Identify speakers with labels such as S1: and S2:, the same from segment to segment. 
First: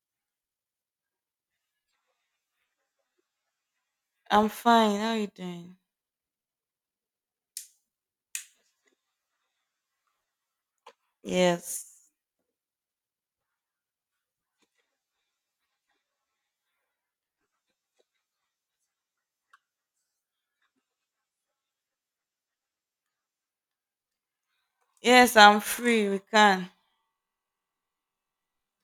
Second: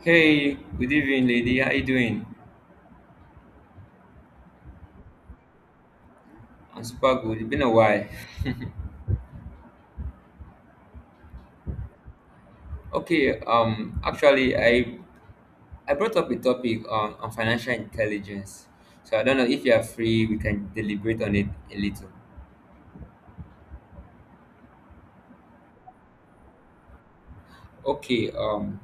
S1: Hey, good evening, lady. How you doing?
S2: I'm fine. How you doing?
S1: I'm super good. It's been a while.
S2: Yes.
S1: Okay, actually, I brought up a topic on financial intelligence. So I don't know if you are free. We can deliberate on it a little.
S2: Yes, I'm free. We can.
S1: Okay. Um,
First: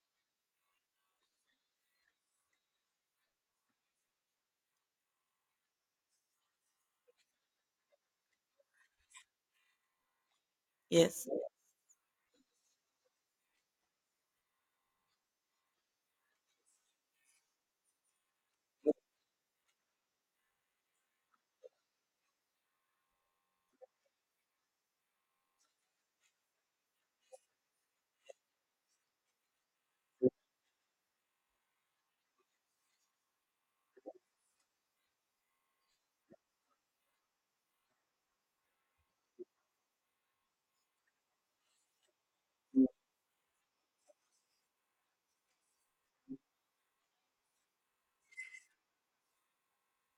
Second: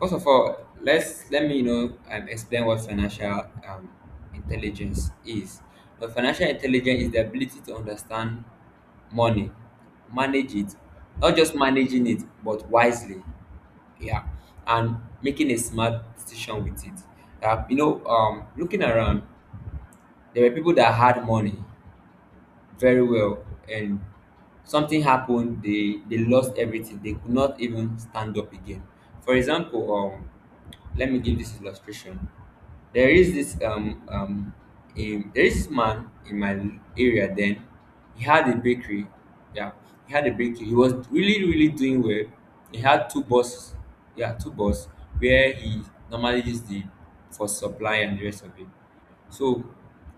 S1: first of all, let me explain what financial intelligence is. But financial intelligence is the ability to understand money, manage it,
S2: Yes.
S1: not just managing it, but wisely, yeah, and making a smart decision with it. Looking around, there were people that had money very well, and something happened. They lost everything. They could not even stand up again. For example, let me give this illustration. There is this um um a, there is this man in my area. Then he had a bakery. Yeah, he had a bakery. He was really doing well. He had two bosses. Yeah, two boss where he normally is the for supply and the rest of it. So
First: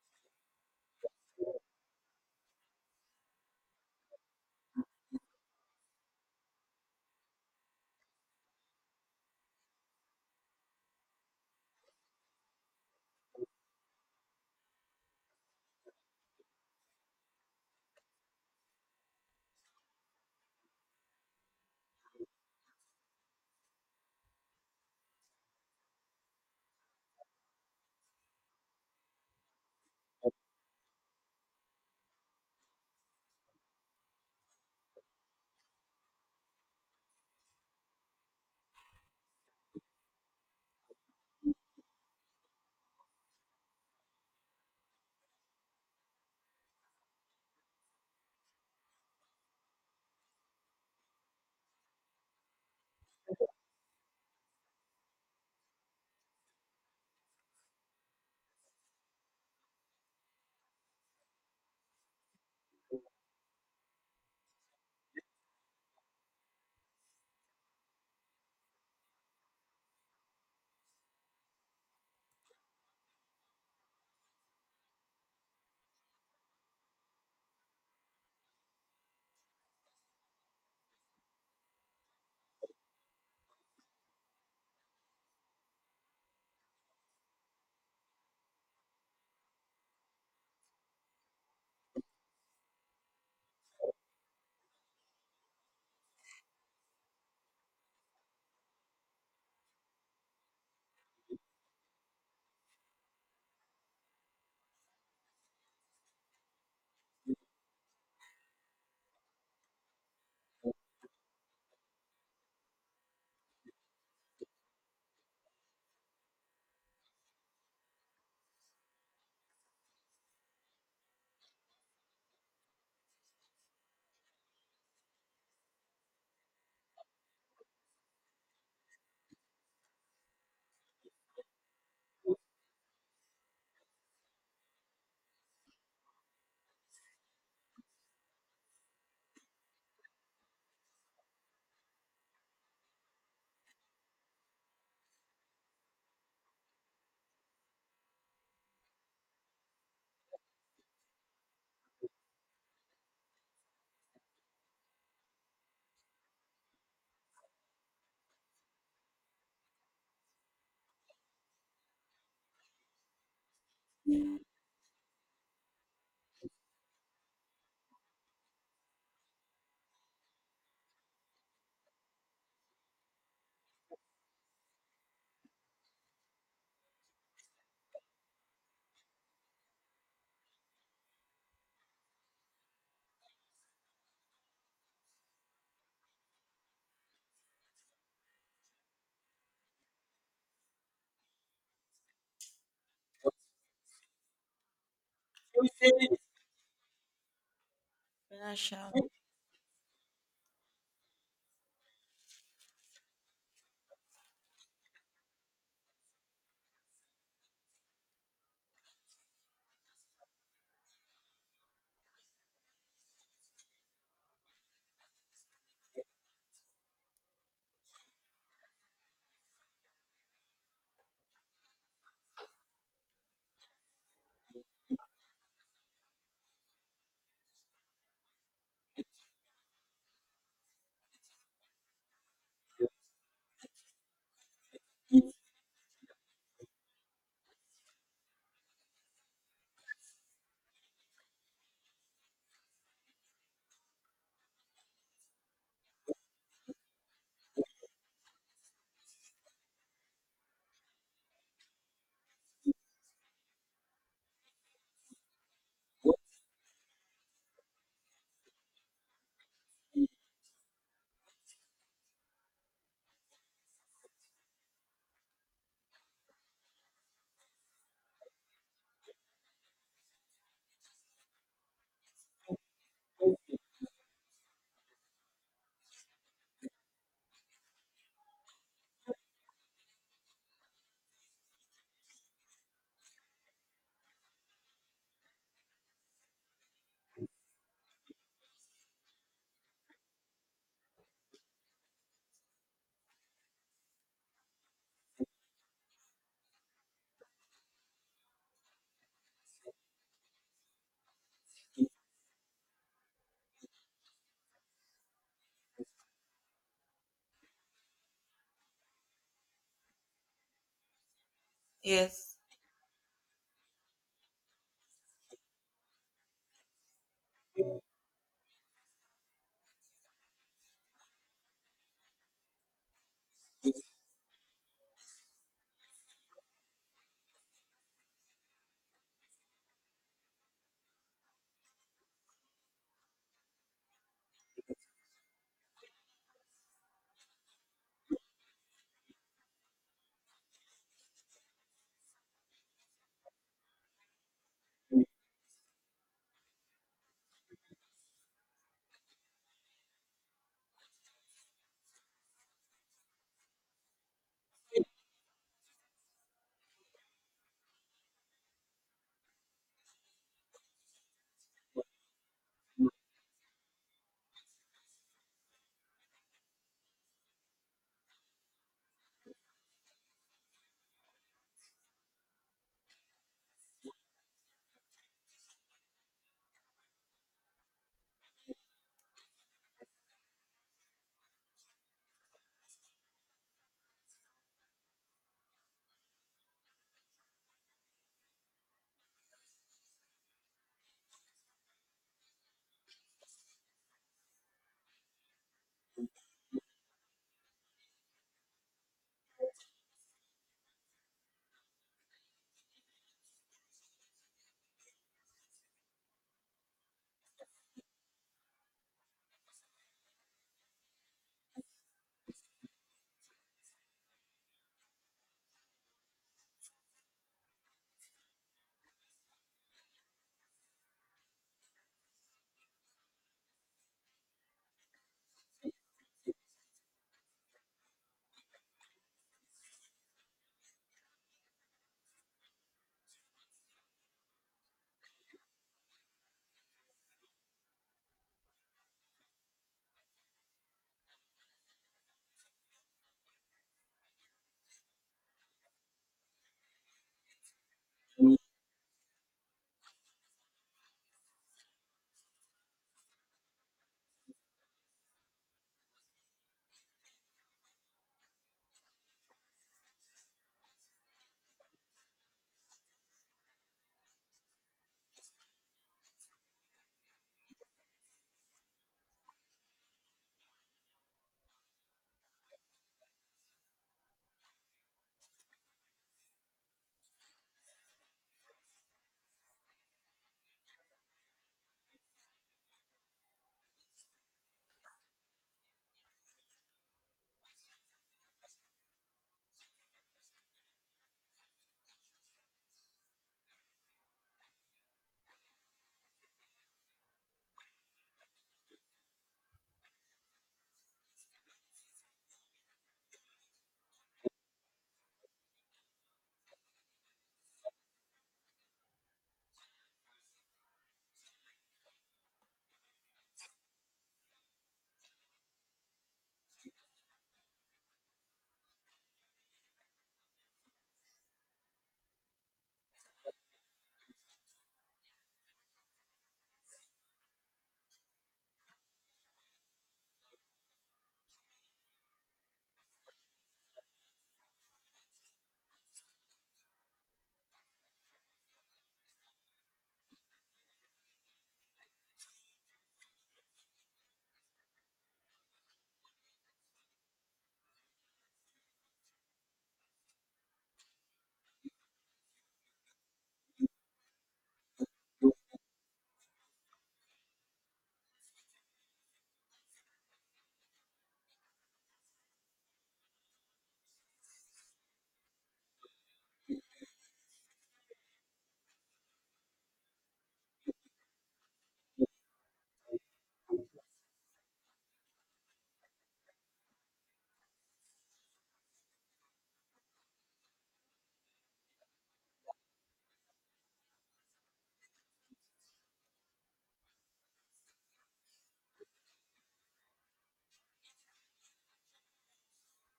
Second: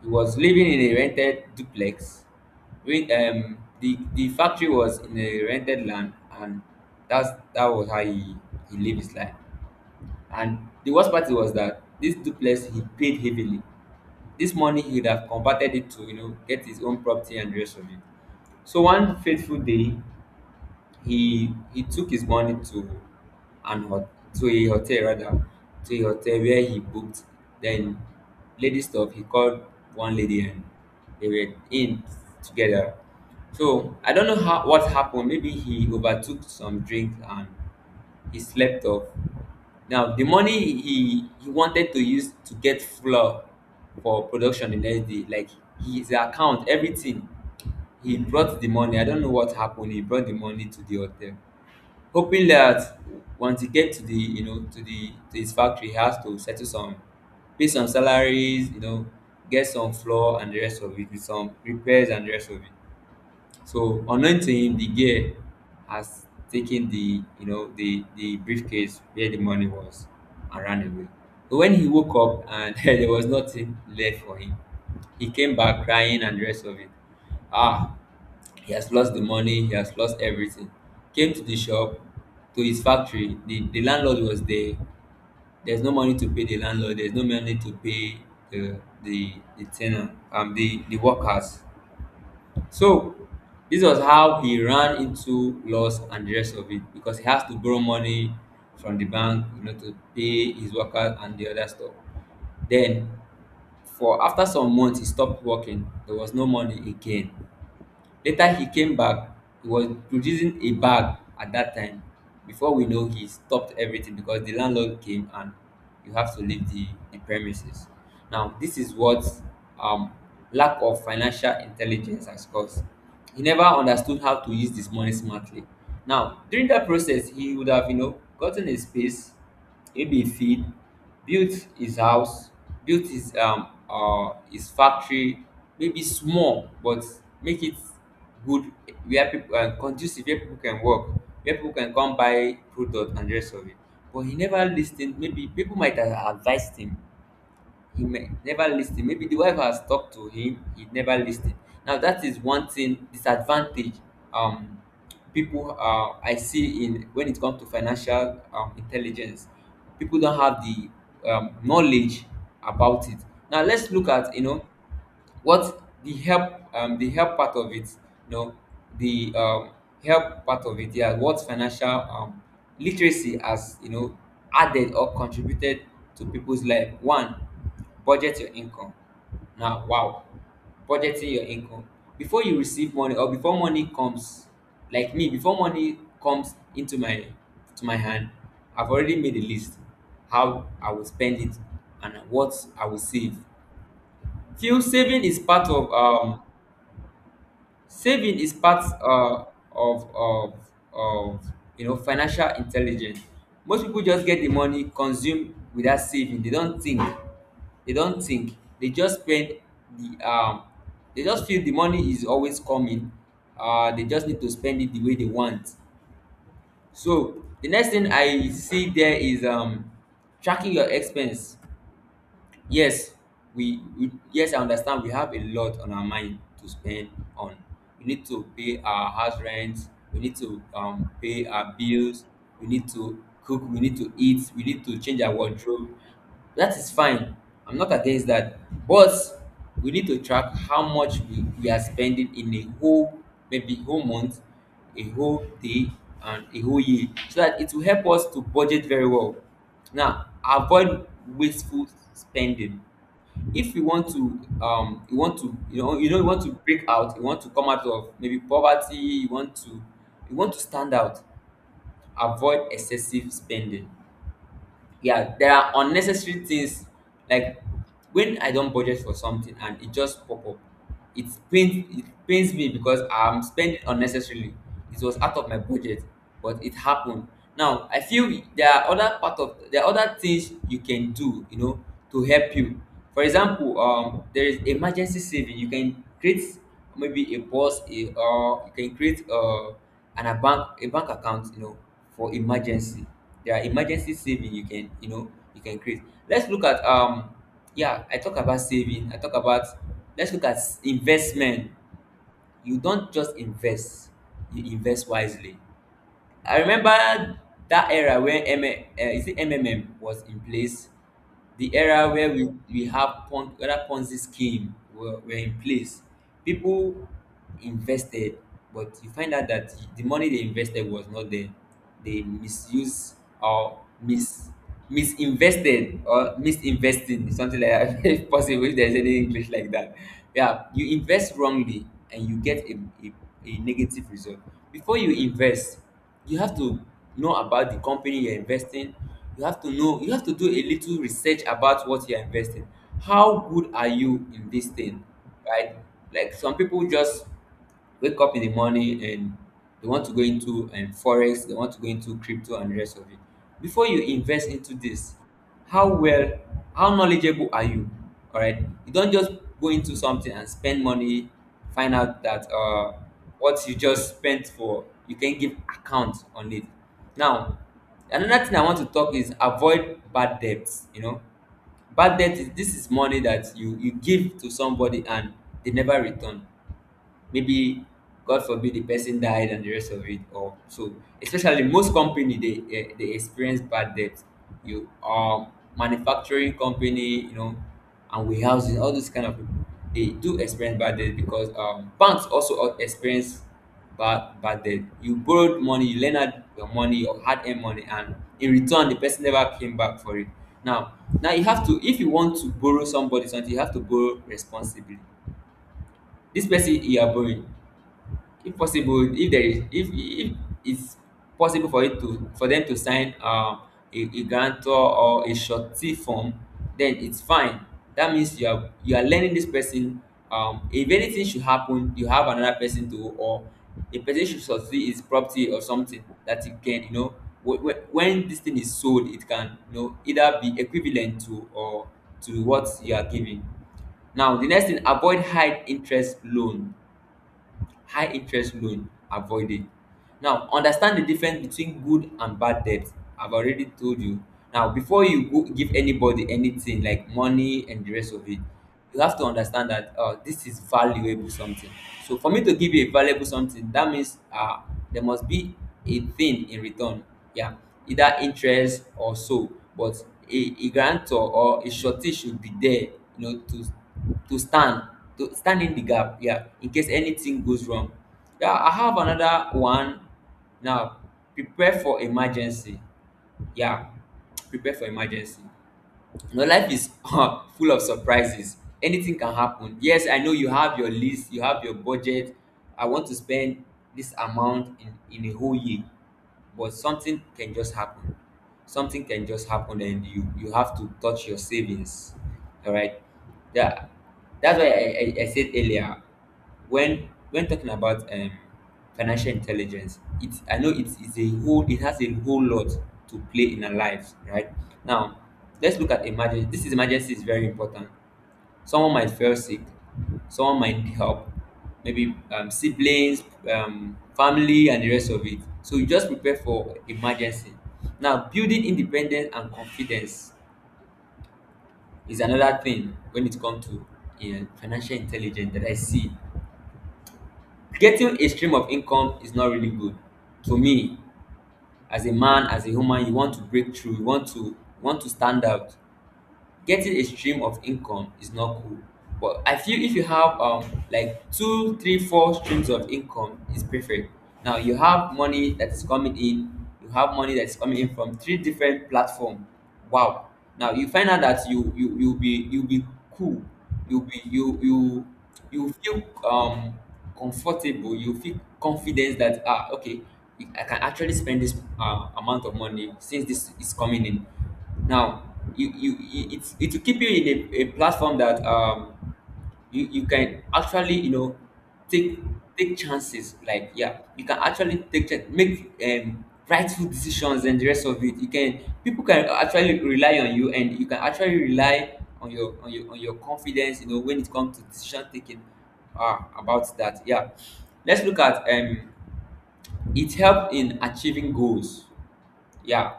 S1: he was living in a rented duplex. When the factory was in a rented land, and that was how he lived his life. And the worst part was that this duplex, he paid heavily. This money, he would have converted it to, you know, get his own property and the rest of it. So one fateful day, he took his money to an hot to a hotel, rather, to a hotel where he booked. Then, lady stuff, he called one lady, and they were in together. So I don't know how what happened. Maybe he overtook some drink and he slept off. Now the money he wanted to use to get flour for production the next day, like, his account, everything. He brought the money. I don't know what happened. He brought the money to the hotel, hoping that once he get to the, you know, to the to his factory, he has to settle some, pay some salaries, you know, get some floor and the rest of it, with some repairs and the rest of it. So unknown to him, the girl has taken the, you know, the briefcase where the money was, and ran away. So when he woke up, and there was nothing left for him. He came back crying and the rest of it. Ah, he has lost the money, he has lost everything. Came to the shop, to his factory, the landlord was there. There's no money to pay the landlord, there's no money to pay the the tenant, the workers. So this was how he ran into loss and the rest of it, because he has to borrow money from the bank, you know, to pay his workers and the other stuff. Then for after some months, he stopped working. There was no money again. Later he came back, he was producing a bag at that time. Before we know, he stopped everything because the landlord came, and you have to leave the premises. Now this is what um lack of financial intelligence has caused. He never understood how to use this money smartly. Now during that process, he would have, you know, gotten a space, Ebefield, built his house, built his factory, maybe small, but make it good, where people, um, conducive, where people can work, where people can come buy product and the rest of it. But he never lis ten, maybe people might have advised him. He never lis ten, maybe the wife has talked to him, he never lis ten. Now that is one thing disadvantage, um people I see in, when it comes to financial intelligence, people don't have the knowledge about it. Now let's look at, you know, what the help, the help part of it, you know, the help part of it. Yeah, what financial literacy has, you know, added or contributed to people's life. One, budget your income. Now wow, budgeting your income before you receive money or before money comes. Like me, before money comes into my to my hand, I've already made a list how I will spend it and what I will save. Still, saving is part of, saving is part,
S2: Financial.
S1: of of of you know, financial intelligence. Most people just get the money, consume without saving. They don't think. They don't think. They just spend the um they just feel the money is always coming. They just need to spend it the way they want. So the next thing I see there is, tracking your expense. Yes, we yes, I understand, we have a lot on our mind to spend on. We need to pay our house rent, we need to, pay our bills, we need to cook, we need to eat, we need to change our wardrobe. That is fine, I'm not against that, but we need to track how much we are spending in a whole, maybe whole month, a whole day, and a whole year, so that it will help us to budget very well. Now avoid wasteful spending. If you want to, you want to, you know, you know, you want to break out, you want to come out of maybe poverty, you want to, you want to stand out, avoid excessive spending. Yeah, there are unnecessary things, like when I don't budget for something and it just pop up, it pains, it pains me, because I'm spending unnecessarily. It was out of my budget, but it happened. Now I feel there are other part of, there are other things you can do, you know, to help you. For example, there is emergency saving you can create, maybe a boss, a, or you can create, an a bank, a bank account, you know, for emergency. There are emergency saving you can, you know, you can create. Let's look at, yeah, I talk about saving, I talk about, let's look at investment. You don't just invest, you invest wisely. I remember that era when is it MMM was in place, the era where
S2: Yes.
S1: we have pon, whether Ponzi scheme were in place, people invested, but you find out that the money they invested was not there. They misuse or mis, misinvested or misinvesting, something like that, if possible, if there's any English like that. Yeah, you invest wrongly and you get a, a negative result. Before you invest, you have to know about the company you're investing, you have to know, you have to do a little research about what you're investing, how good are you in this thing, right? Like some people just wake up in the morning and they want to go into, forex, they want to go into crypto and the rest of it. Before you invest into this, how well, how knowledgeable are you? All right, you don't just go into something and spend money, find out that, what you just spent for, you can give account on it. Now, another thing I want to talk is avoid bad debts. You know, bad debt is, this is money that you give to somebody and they never return. Maybe, god forbid, the person died and the rest of it, or so. Especially most company, they, they experience bad debt. You are manufacturing company, you know, and warehousing, all those kind of people, they do experience bad debt. Because, banks also experience bad, debt. You borrowed money, you lent out your money, your hard-earned money, and in return the person never came back for it. Now, now you have to, if you want to borrow somebody something, you have to borrow responsibly. This person you are borrowing, if possible, if there is, if it's possible for it to, for them to sign, a guarantor or a surety form, then it's fine. That means you are, you are lending this person, if anything should happen, you have another person to, or a person should surety his property or something that he can, you know, when this thing is sold, it can, you know, either be equivalent to, or to what you are giving. Now the next thing, avoid high interest loan. High interest loan avoiding. Now understand the difference between good and bad debt. I've already told you. Now before you go give anybody anything like money and the rest of it, you have to understand that, this is valuable something. So for me to give you a valuable something, that means, there must be a thing in return. Yeah, either interest or so, but a guarantor or a surety should be there, you know, to stand, to stand in the gap, incase anything goes wrong. I have another one. Now, prepare for emergency. um Prepare for emergency. Life is full of surprises. Anything can happen. Yes, I know. You have your list, you have your budget. I want to spend this amount in a whole year. But something can just happen. Something can just happen and you have to touch your savings. All right. Yeah, that's why I said earlier, when talking about financial intelligence, it's I know it has a whole lot to play in our lives, right? Now let's look at emergency. This is Emergency is very important. Someone might feel sick. Someone might need help. Maybe siblings, family and the rest of it, so you just prepare for emergency. Now, building independence and confidence is another thing when it comes to financial intelligence that I see. Getting a stream of income is not really good to me. As a man, as a woman, you want to break through, you want to stand out. Getting a stream of income is not cool. But I feel if you have like two three four streams of income is perfect. Now you have money that is coming in, you have money that's coming in from three different platform. Wow. Now you find out that you'll be cool. you'll be you you you feel um comfortable. You feel confidence that ah, okay, I can actually spend this amount of money since this is coming in. Now, it will keep you in a platform that you can actually, you know, take chances, like, yeah, you can actually make rightful decisions and the rest of it. You can People can actually rely on you and you can actually rely on your confidence, you know, when it comes to decision taking, about that, yeah. Let's look at it helped in achieving goals, yeah.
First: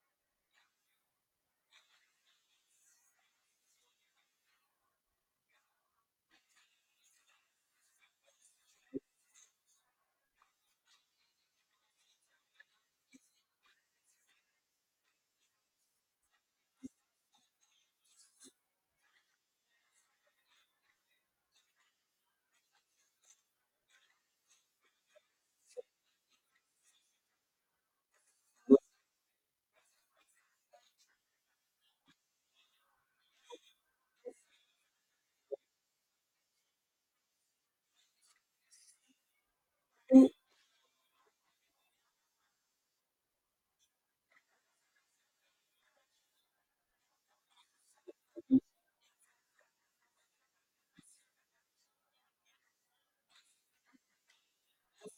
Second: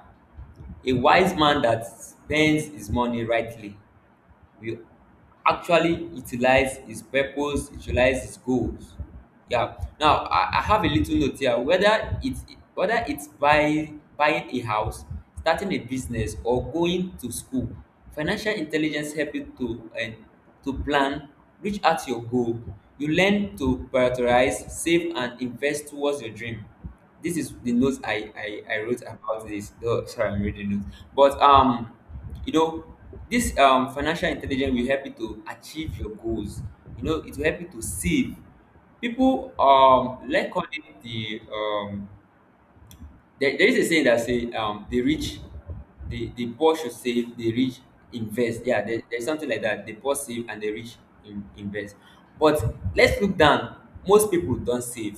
S1: A wise man that spends his money rightly will actually utilize his purpose, utilize his goals. Yeah. Now I have a little note here. Whether it's buying a house, starting a business, or going to school, financial intelligence help you to and to plan, reach out your goal. You learn to prioritize, save, and invest towards your dream. This is the notes I wrote about this. Oh, sorry, I'm reading notes. But you know, this financial intelligence will help you to achieve your goals. You know, it will help you to save. People, like, call it the there is a saying that say the rich, the poor should save, the rich invest. Yeah, there's something like that, the poor save and the rich invest. But let's look down. Most people don't save,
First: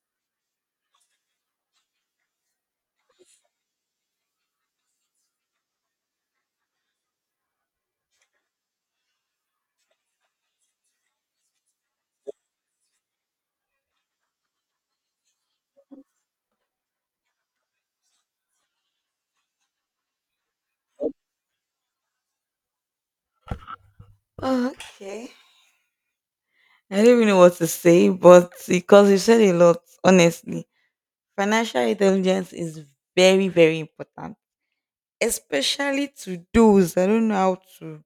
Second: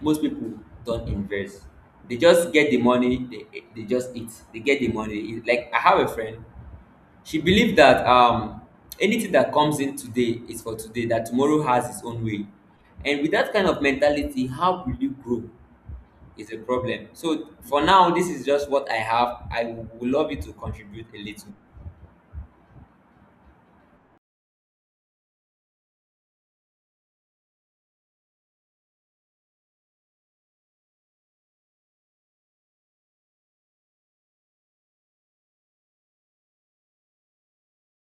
S1: most people don't invest. They just get the money, they just eat, they get the money, they eat. Like, I have a friend. She believed that anything that comes in today is for today, that tomorrow has its own way. And with that kind of mentality, how will you grow is a problem. So for now, this is just what I have. I would love you to contribute a little.
S2: Okay. I don't even know what to say, but because you said a lot, honestly. Financial intelligence is very, very important, especially to those that don't know how to,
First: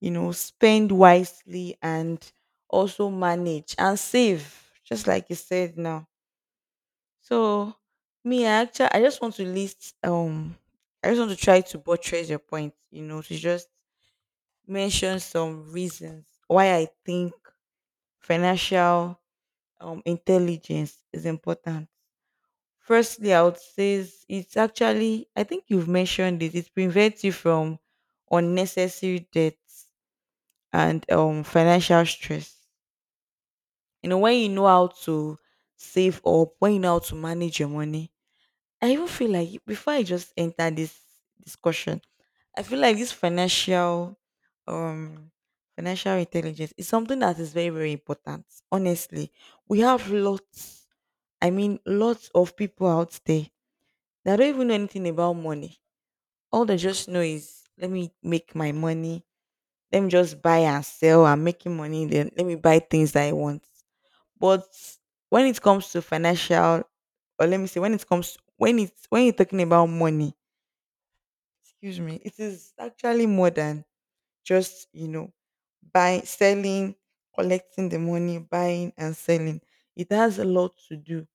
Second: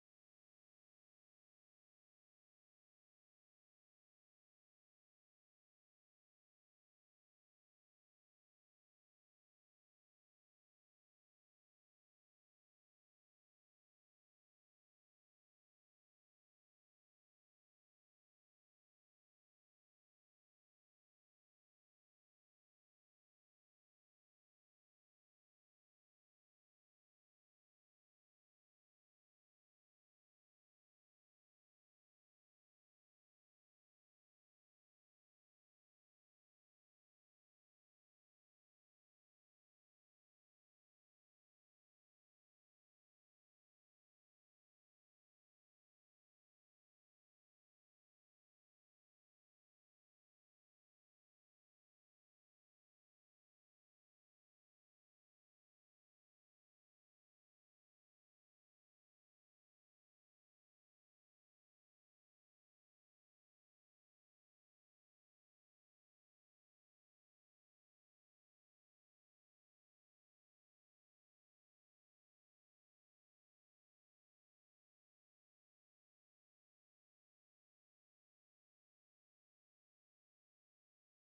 S2: spend wisely and also manage and save, just like you said now. So me, I just want to list I just want to try to buttress your point, to just mention some reasons why I think financial intelligence is important. Firstly, I would say is- it's actually I think you've mentioned it, it prevents you from unnecessary debts and financial stress. You know, when you know how to save up, when you know how to manage your money, I even feel like before I just enter this discussion, I feel like this um financial intelligence is something that is very, very important. Honestly. We have lots, I mean lots of people out there that don't even know anything about money. All they just know is let me make my money, let me just buy and sell. I'm making money, then let me buy things that I want. But when it comes to financial, or let me say when it comes when it's when you're talking about money, excuse me, it is actually more than just, buying, selling, collecting the money, buying and selling. It has a lot to do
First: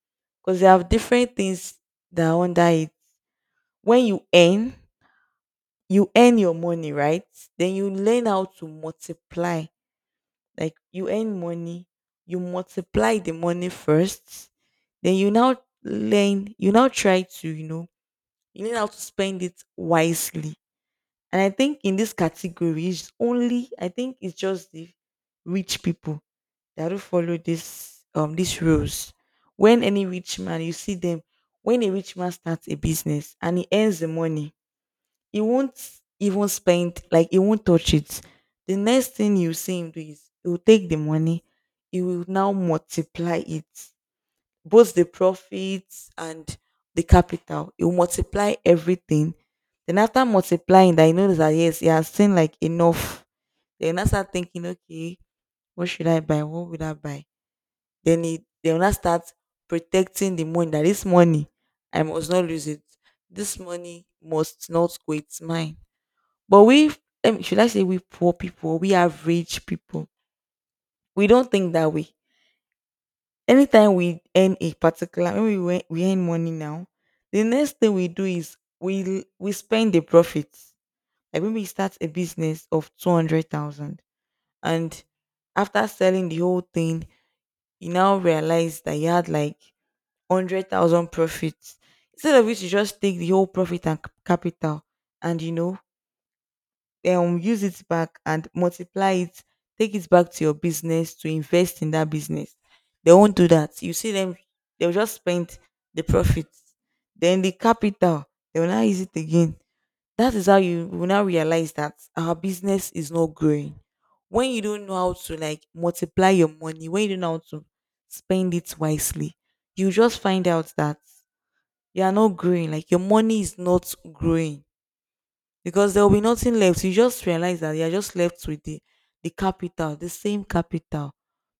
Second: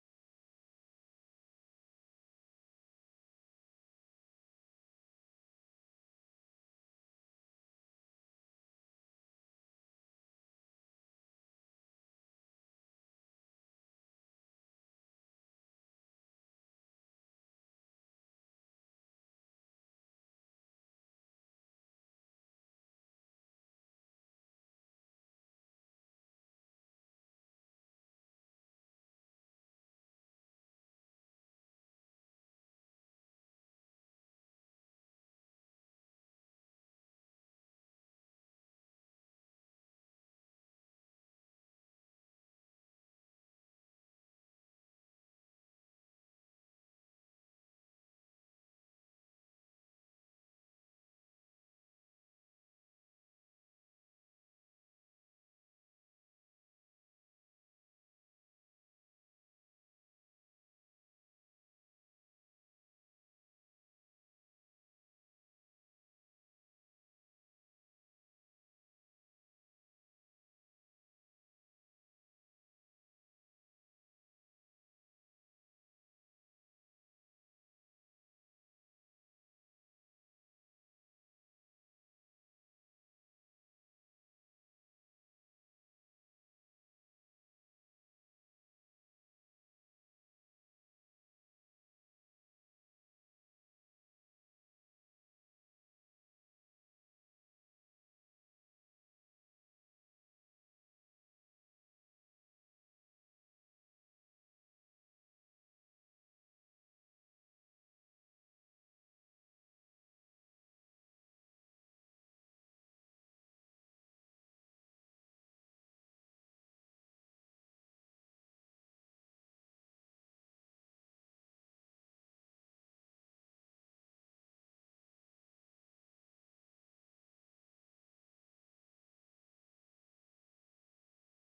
S2: because you have different things that are under it. When you earn your money, right? Then you learn how to multiply. Like you earn money, you multiply the money first, then you now try to, you learn how to spend it wisely. And I think in this category, it's only I think it's just the rich people that do follow this these rules. When any rich man, you see them, when a rich man starts a business and he earns the money, he won't even spend, like he won't touch it. The next thing you see him do is he will take the money, he will now multiply it, both the profits and the capital. It will multiply everything. Then after multiplying that, you notice that yes, you are seen like enough. Then you now start thinking, okay, what should I buy? What would I buy? Then it they will not start protecting the money. That this money, I must not lose it. This money must not go. It's mine. But we, should I say, we poor people? We average people. We don't think that way. Anytime we earn a particular when we went, we earn money now, the next thing we do is we spend the profits. Like when we start a business of 200,000, and after selling the whole thing, you now realize that you had like 100,000 profits. Instead of which, you just take the whole profit and capital, and use it back and multiply it, take it back to your business to invest in that business. They won't do that. You see them, they'll just spend the profits. Then the capital, they will now use it again. That is how you will now realize that our business is not growing. When you don't know how to like multiply your money, when you don't know how to spend it wisely, you just find out that you are not growing. Like your money is not growing because there will be nothing left. You just realize that you're just left with the capital, the same capital.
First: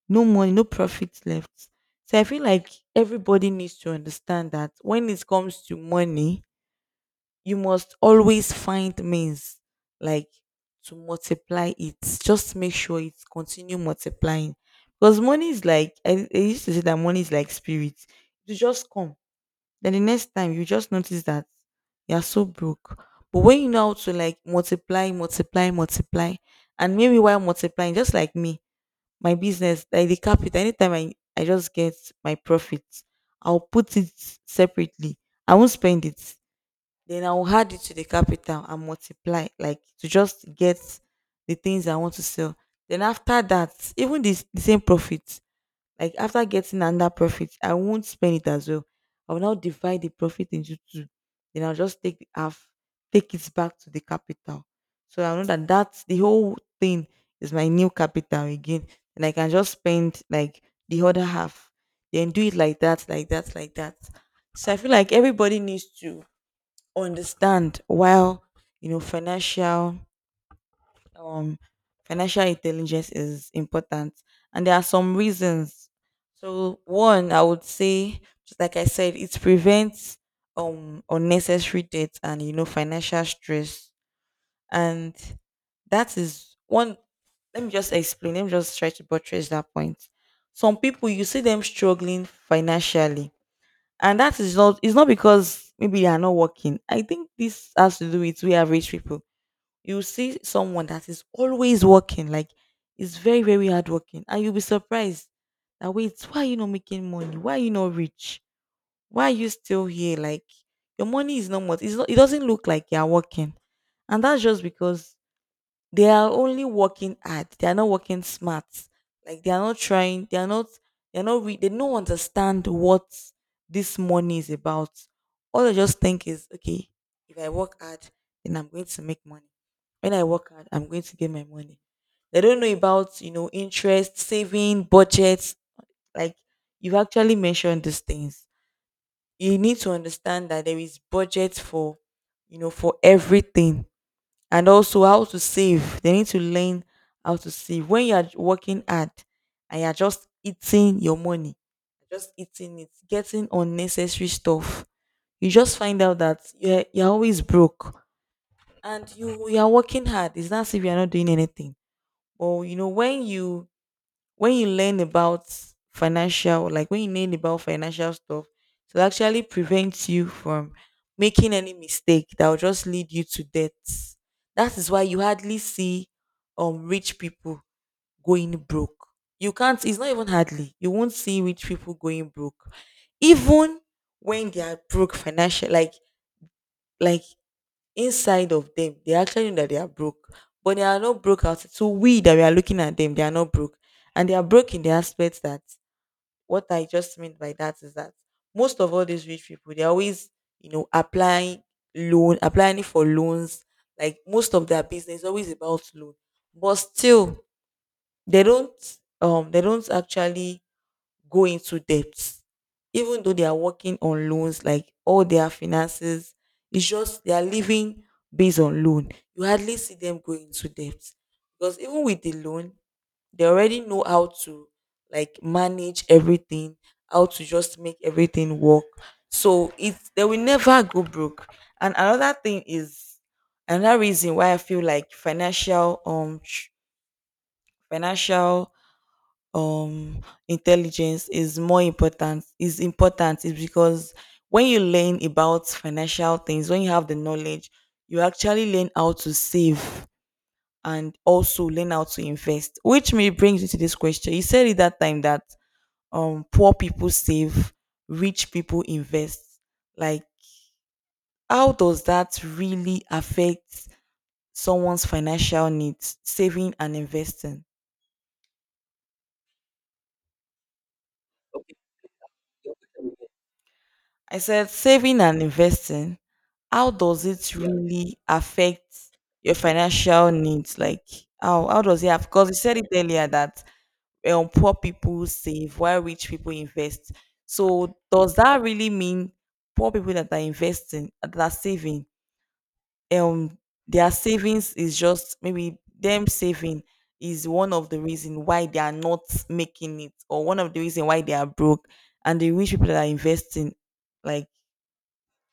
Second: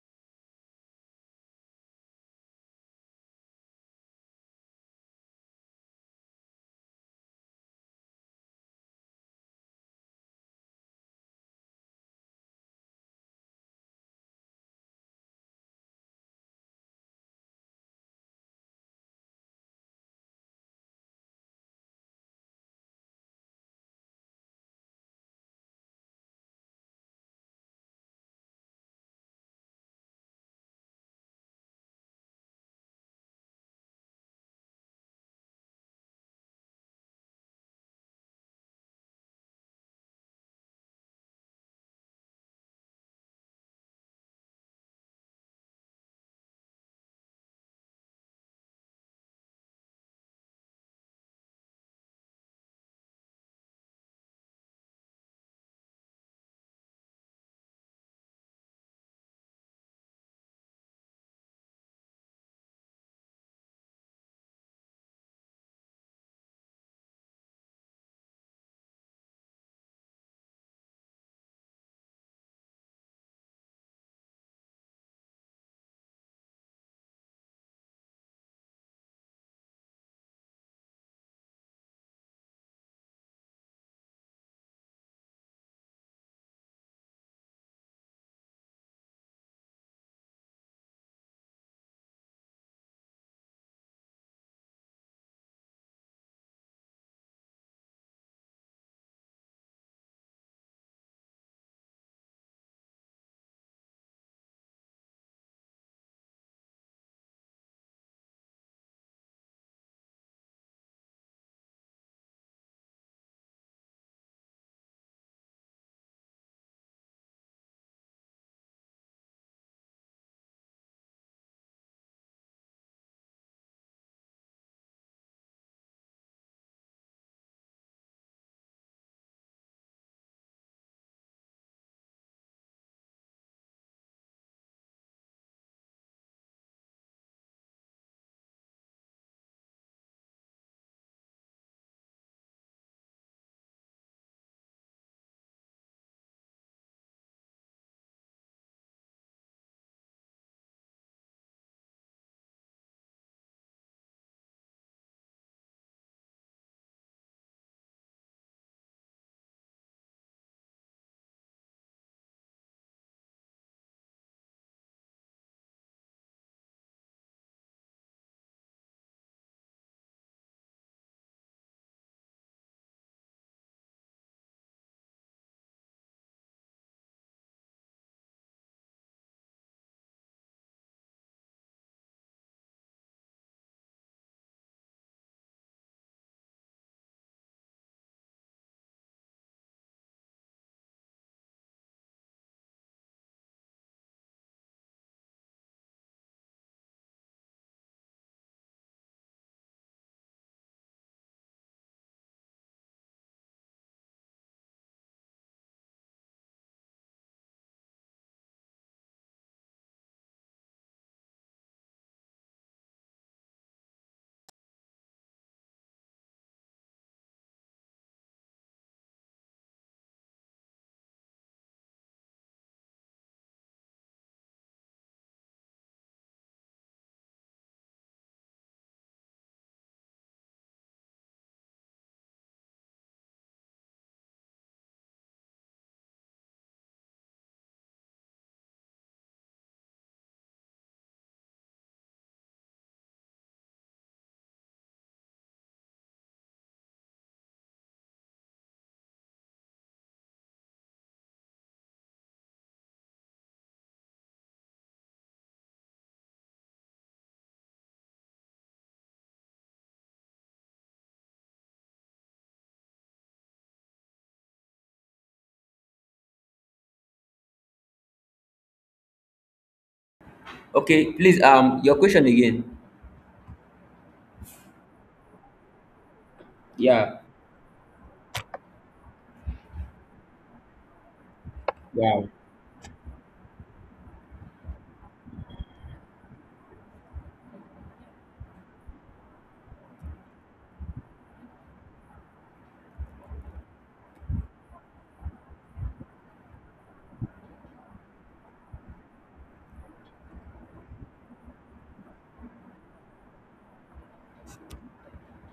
S2: No money, no profit left. So I feel like everybody needs to understand that when it comes to money, you must always find means, like, to multiply it. Just make sure it continue multiplying. Because money is like, I used to say that money is like spirit. It will just come, then the next time you just notice that you're so broke. But when you know how to like multiply, multiply, multiply, and maybe while multiplying, just like me, my business, like the capital, anytime I just get my profits, I'll put it separately. I won't spend it. Then I'll add it to the capital and multiply, like to just get the things I want to sell. Then after that, even this the same profit, like after getting another profit, I won't spend it as well. I will now divide the profit into two. Then I'll just take the half, take it back to the capital. So I know that that's the whole thing is my new capital again. And I can just spend like the other half. Then do it like that, like that, like that. So I feel like everybody needs to understand while, financial um intelligence is important, and there are some reasons. So one, I would say, just like I said, it prevents unnecessary debt and financial stress, and that is one. Let me just try to buttress that point. Some people, you see them struggling financially, and that is not it's not because maybe they are not working. I think this has to do with we average people. You see someone that is always working, like, is very, very hardworking, and you'll be surprised that, wait, why are you not making money? Why are you not rich? Why are you still here? Like, your money is not much. It's not, it doesn't look like you're working, and that's just because they are only working hard. They are not working smart. Like, they are not trying. They are not. They are not. Re- They don't understand what this money is about. All they just think is, okay, if I work hard, then I'm going to make money. When I work hard, I'm going to get my money. They don't know about, interest, saving, budgets. Like, you've actually mentioned these things. You need to understand that there is budget for you know for everything, and also how to save. They need to learn how to save. When you are working hard and you are just eating your money, just eating it, getting unnecessary stuff, you just find out that you're always broke, and you are working hard. It's not as if you are not doing anything. Or, you know, when you learn about financial like when you learn about financial stuff, it will actually prevent you from making any mistake that will just lead you to debt. That is why you hardly see rich people going broke. You can't, it's not even hardly, you won't see rich people going broke. Even when they are broke financially, like inside of them, they actually know that they are broke, but they are not broke out. So we that we are looking at them, they are not broke, and they are broke in the aspect that, what I just meant by that is that, most of all these rich people, they're always, applying loan, applying for loans. Like, most of their business is always about loan, but still they don't they don't actually go into debt, even though they are working on loans. Like, all their finances, it's just they are living based on loan. You hardly see them going into debt, because even with the loan, they already know how to, like, manage everything, how to just make everything work. So it's they will never go broke. And another thing is another reason why I feel like financial sh- financial um intelligence is important is because, when you learn about financial things, when you have the knowledge, you actually learn how to save, and also learn how to invest. Which me brings me to this question. You said it that time that poor people save, rich people invest. Like, how does that really affect someone's financial needs, saving and investing?
S1: Okay, please, your question again.
S2: I said, saving and investing, how
S1: Yeah.
S2: does it really affect your financial needs? Like, how does it have?
S1: Wow.
S2: Because you said it earlier that, poor people save while rich people invest. So, does that really mean poor people that are saving, um, their savings is just maybe them saving is one of the reason why they are not making it, or one of the reason why they are broke, and the rich people that are investing, like,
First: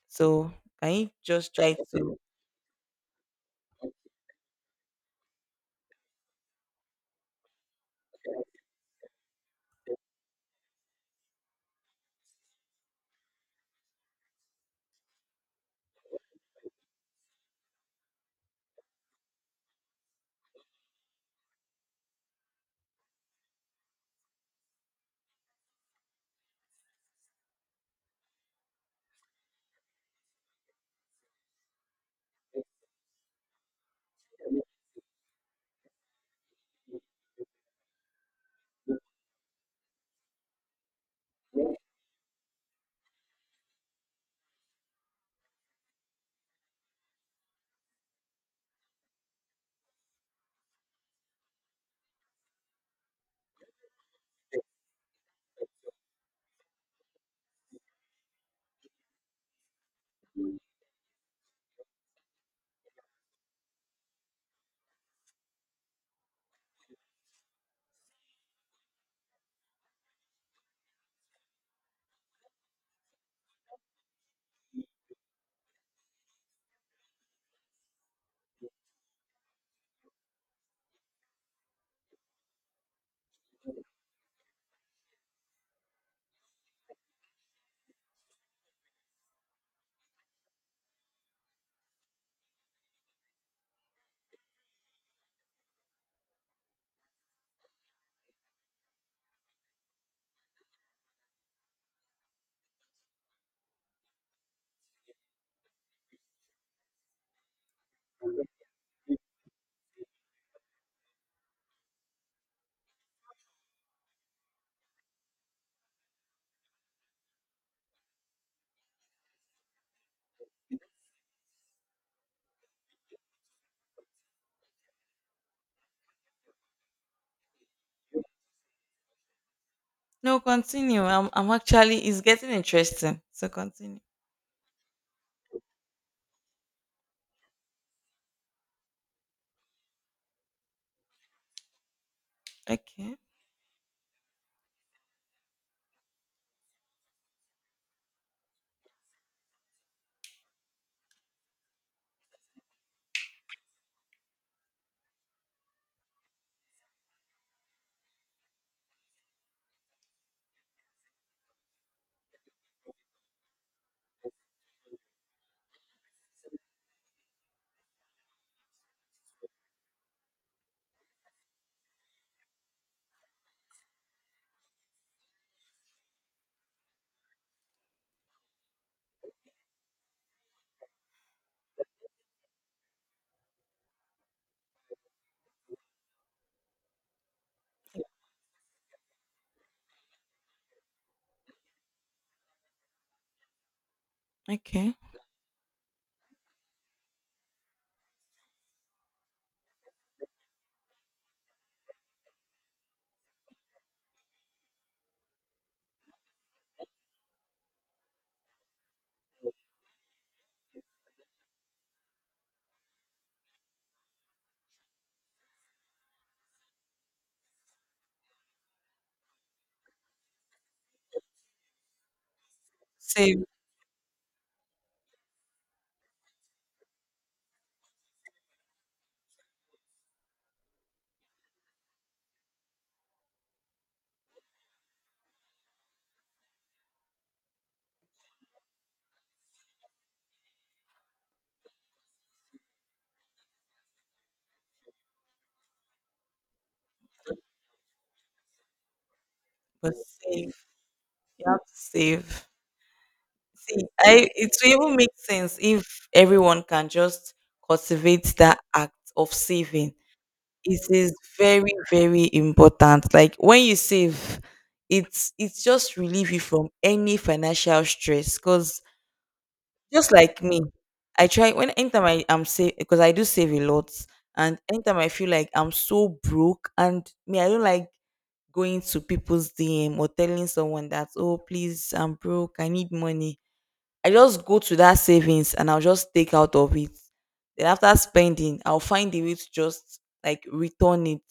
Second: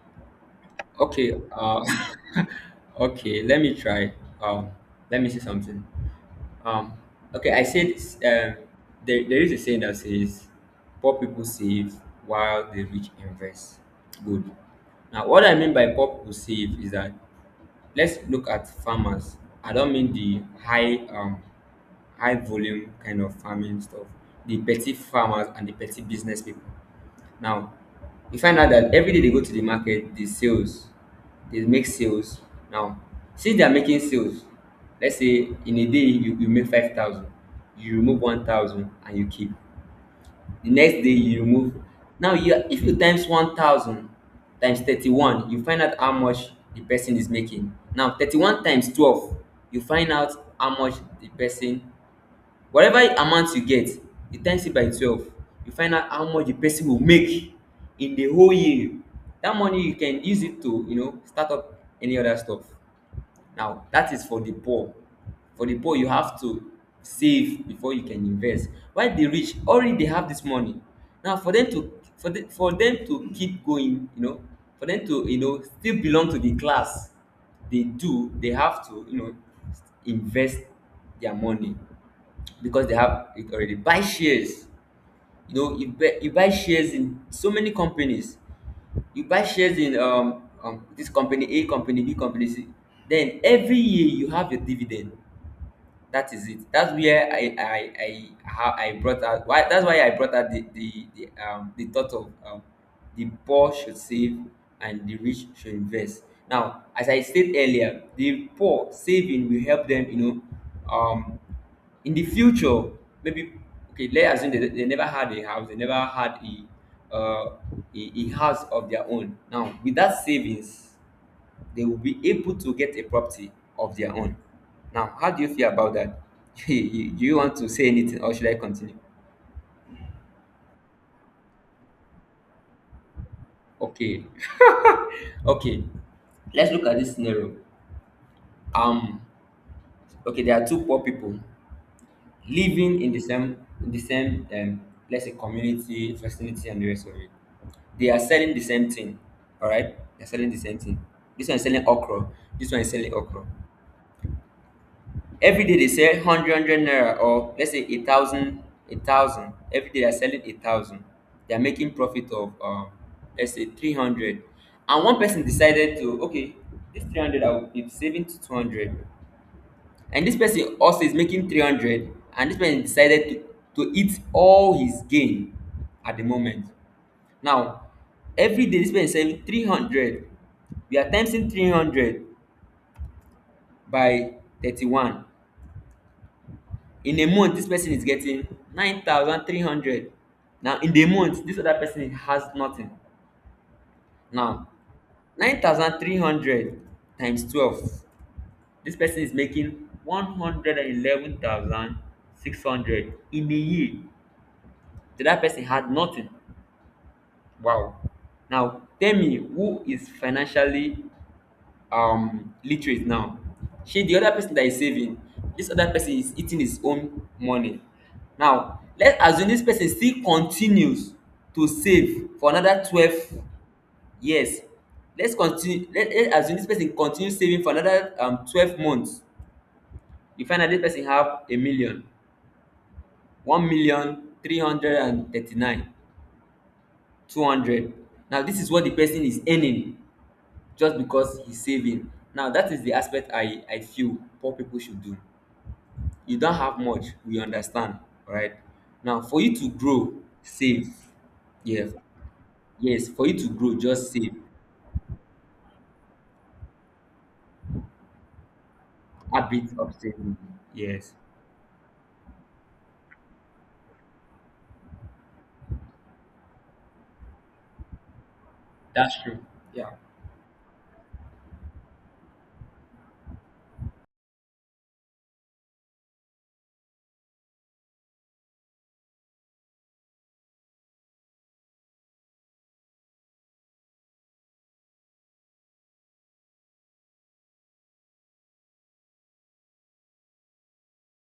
S2: so can you
S1: Okay.
S2: just try to?
S1: Okay, let me try. Um, Let me see something. Um, okay, I said there is a saying that says poor people save while the rich invest. Good. Now, what I mean by poor people save is that, let's look at farmers. I don't mean the high volume kind of farming stuff, the petty farmers and the petty business people. Now, you find out that every day they go to the market, the sales, they make sales. Now, since they are making sales, let's say in a day you make 5,000, you remove 1,000 and you keep. The next day you remove. Now, if you times 1,000 times 31, you find out how much the person is making. Now, 31 times 12, you find out how much the person whatever amount you get, you times it by 12, you find out how much the person will make in the whole year. That money you can use it to, you know, start up any other stuff. Now that is for the poor you have to save before you can invest, while the rich already, they have this money. Now for them to, for them to keep going, you know, for them to, you know, still belong to the class, they have to, you know, invest their money. Because they have it already. Buy shares. You know, you buy shares in so many companies. You buy shares in this company, A company, B company. C. Then every year you have a dividend. That is it. That's where I how I brought out why that's why I brought out the thought of the poor should save and the rich should invest. Now, as I said earlier, the poor saving will help them, you know, um in the future, maybe, okay, let's assume they never had a house, they never had a a house of their own. Now, with that savings, they will be able to get a property of their own. Now, how do you feel about that? Do you want to say anything or should I continue?
S2: No, continue. I'm actually It's getting interesting. So continue.
S1: Okay, okay. Let's look at this scenario. Um, okay, there are two poor people living in
S2: Okay.
S1: the same, let's say, community, vicinity, and the rest of it. They are selling the same thing. All right, they're selling the same thing. This one is selling okra. This one is selling okra. Every day they sell hundred naira, or let's say a thousand a thousand. Every day they're selling a thousand. They're making profit of let's say 300. And one person decided to, okay, this 300 I will be saving to 200. And this person also is making 300, and this person decided to eat all his gain at the moment. Now every day this person is saving 300. We are timesing 300 by 31, in a month this person is getting 9,300. Now in the month this other person has nothing. Now
S2: Okay.
S1: 9,300 times 12, this person is making 111,600 in a year. The other person had nothing. Wow. Now tell me who is financially literate now. She, the other person that is saving. This other person is eating his own money. Now let's assume this person still continues to save for another twelve
S2: Save,
S1: years Let's assume this person continues saving for another 12 months. You find out this person have a million, one million three hundred and thirty-nine, two hundred. Now this is what the person is earning just because he's saving. Now that is the aspect I feel poor people should do. You don have much, we understand. Right. Now for you to
S2: but
S1: grow.
S2: save.
S1: Save.
S2: You have to
S1: Yes.
S2: save.
S1: Yes, for you to grow
S2: See,
S1: just
S2: I
S1: save.
S2: it will even make sense if everyone can just cultivate that act of
S1: Habit of
S2: saving.
S1: saving.
S2: It
S1: Yes.
S2: is very, very important. Like when you save, it's just relieve you from any financial stress because.
S1: That's true. Yeah.
S2: Just like me, I try when anytime I am save because I do save a lot, and anytime I feel like I'm so broke, and me I don't like going to people's DM or telling someone that, "Oh, please, I'm broke, I need money." I just go to that savings and I'll just take out of it. Then after spending, I'll find a way to just like return it.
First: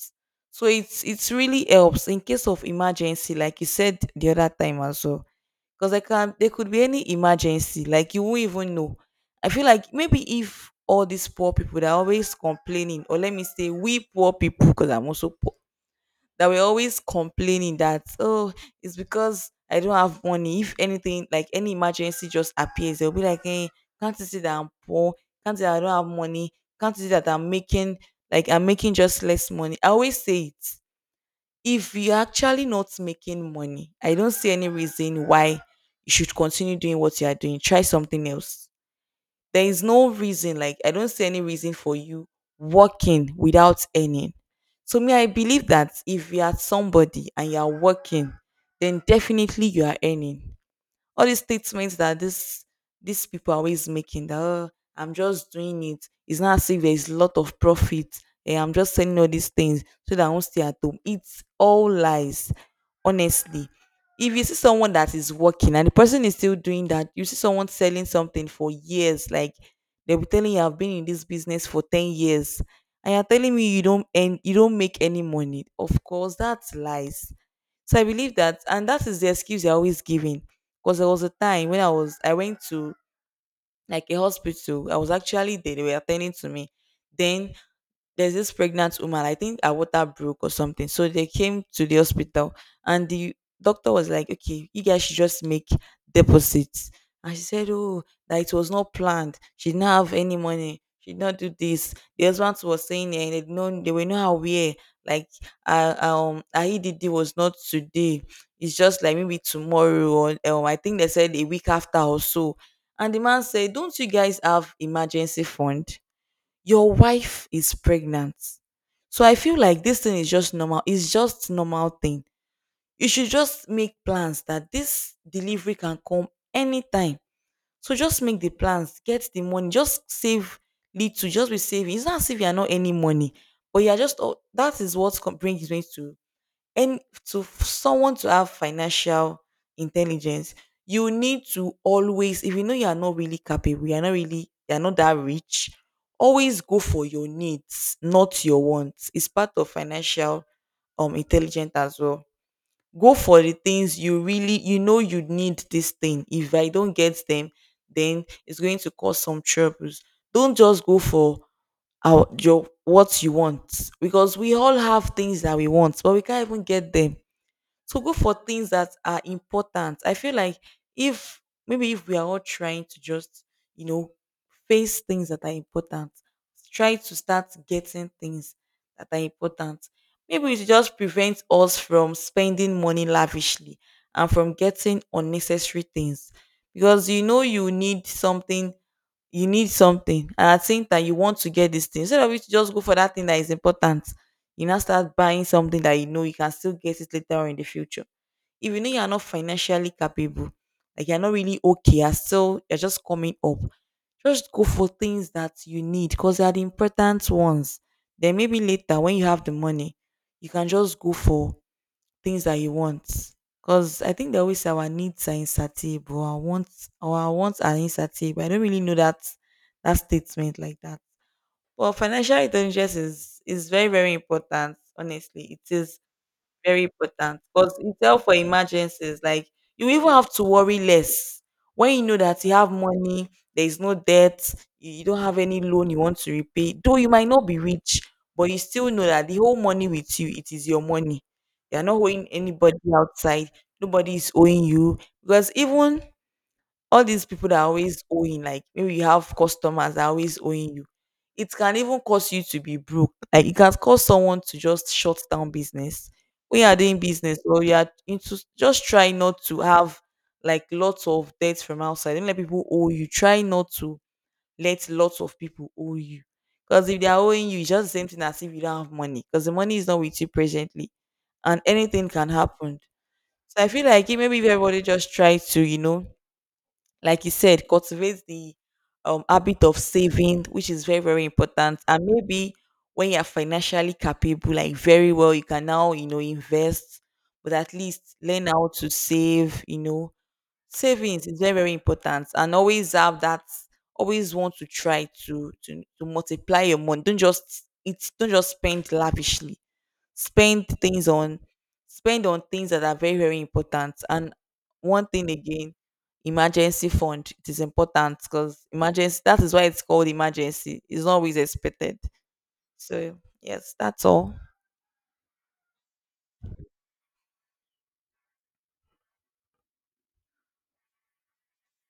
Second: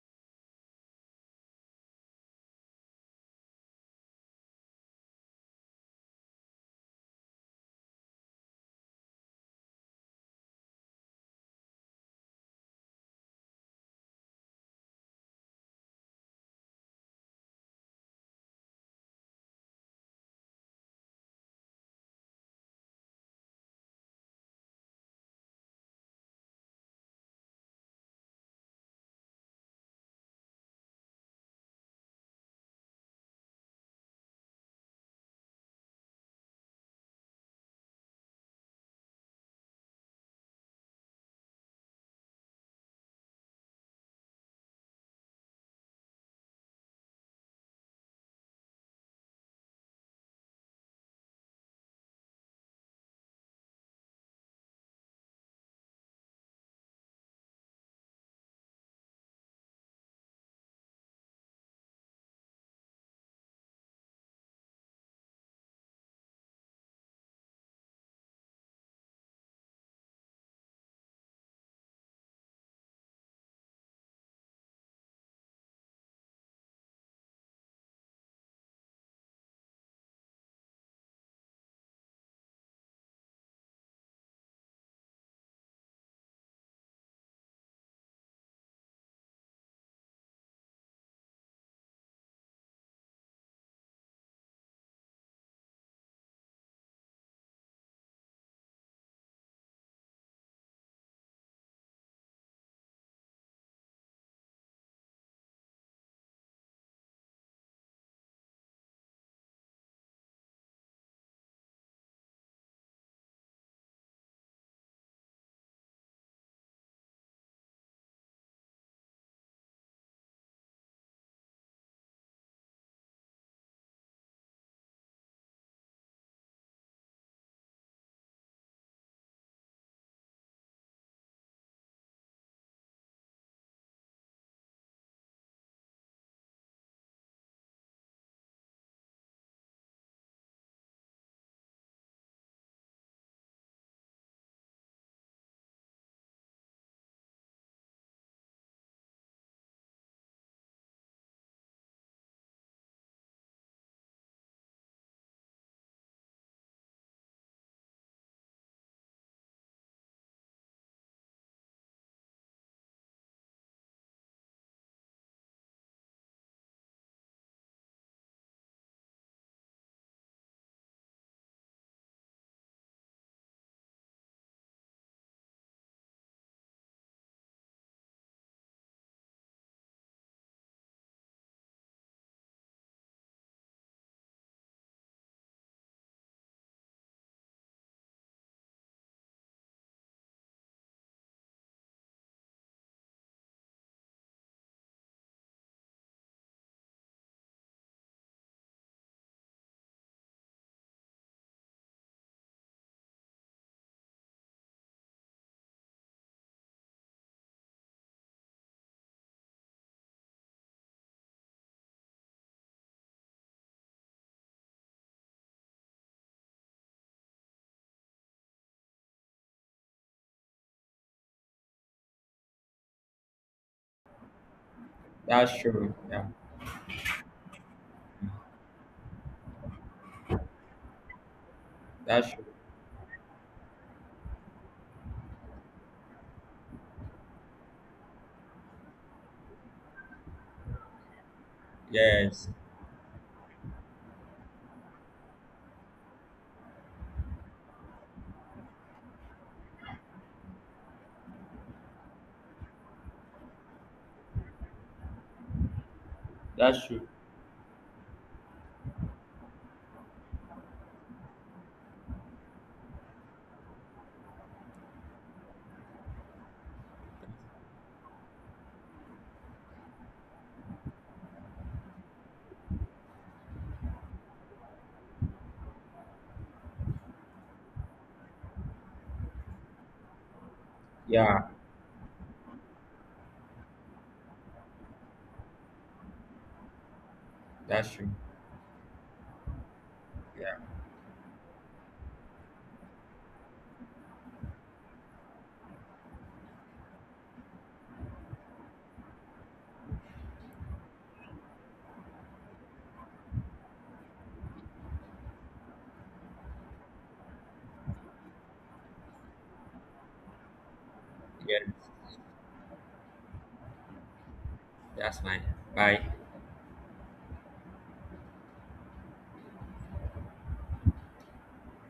S2: So it's really helps in case of emergency, like you said the other time also. 'Cause I can there could be any emergency, like you won't even know. I feel like maybe if all these poor people that are always complaining, or let me say we poor people, because 'cause I'm also poor, that we're always complaining that, "Oh, it's because I don't have money." If anything, like any emergency just appears, they'll be like, "Hey, can't you see that I'm poor? Can't you see that I don't have money? Can't you see that I'm making just less money?" I always say it. If you're actually not making money, I don't see any reason why you should continue doing what you are doing. Try something else. There is no reason, like, I don't see any reason for you working without earning. So, me, I believe that if you are somebody and you are working, then definitely you are earning. All these statements that this these people are always making that, "Oh, I'm just doing it. It's not as if there's a lot of profit. Eh, I'm just saying all these things so that I won't stay at home." It's all lies, honestly. If you see someone that is working and the person is still doing that, you see someone selling something for years, like they'll be telling you, "I've been in this business for 10 years and you're telling me you don't make any money." Of course, that's lies. So I believe that, and that is the excuse they're always giving. Because there was a time when I went to like a hospital. I was actually there. They were attending to me. Then there's this pregnant woman. I think her water broke or something, so they came to the hospital, and the doctor was like, "Okay, you guys should just make deposits." And she said, oh, that it was not planned. She didn't have any money. She did not do this. The husband was saying, eh, they know, they were not aware. Like IEDD was not today. It's just like maybe tomorrow or I think they said a week after or so. And the man said, "Don't you guys have emergency fund? Your wife is pregnant." So I feel like this thing is just normal. It's just normal thing. You should just make plans that this delivery can come anytime. So just make the plans, get the money, just save little, just be saving. It's not as if you are not any money, but you are just, oh, that is what brings me to and someone to have financial intelligence. You need to always, if you know you are not really capable, you are not that rich, always go for your needs, not your wants. It's part of financial intelligent as well. Go for the things you really you need. This thing, if I don't get them, then it's going to cause some troubles. Don't just go for our your what you want, because we all have things that we want but we can't even get them. To go for things that are important. I feel like if maybe if we are all trying to just, you know, face things that are important, try to start getting things that are important. Maybe it just prevents us from spending money lavishly and from getting unnecessary things. Because you need something and at the same time you want to get this thing, instead of you to just go for that thing that is important, you now start buying something that you know you can still get it later on in the future. If you know you're not financially capable, like you're not really okay, you're just coming up, just go for things that you need, because they are the important ones. Then maybe later when you have the money you can just go for things that you want. Because I think they always say our needs are insatiable, our wants are insatiable. I don't really know that statement like that. Well, financial intelligence is very very important.
S1: That's
S2: Honestly, it
S1: true.
S2: is
S1: Yeah.
S2: very important. Because it's help for emergencies. Like you even have to worry less. When you know
S1: That's
S2: that
S1: true.
S2: you have money, there is no debt, you don't have any loan you want to repay. Though you might not be rich, but you still know that the whole money with you, it is your money. You're not owing
S1: Yes.
S2: anybody outside. Nobody is owing you. Because even all these people that are always owing, like maybe you have customers that are always owing you, it can even cause you to be broke. Like it can cause someone to just shut down business. When you are
S1: That's
S2: doing
S1: true.
S2: business or you are into, just try not to have like lots of debts from outside. Don't let people owe you. Try not to let lots of people owe you. Because if they are owing you, it's just the same thing as if you don't have money. Because the money is not with you presently. And anything can happen. So I feel like, eh, maybe if everybody just try to, like you said, cultivate the habit of saving, which is very, very
S1: Yeah.
S2: important. And maybe when you are financially capable, like very well, you can now, invest, but at
S1: That's true.
S2: least learn how to save.
S1: Yeah.
S2: Savings is very, very important. And always have that, always want to try to multiply your money. Don't just spend lavishly. Spend things on, spend on things that are very very important. And one thing again, emergency fund, it is important, because emergency, that is why it's called emergency. It's not always
S1: Yes.
S2: expected. So, yes, that's all.
S1: That's fine. Bye.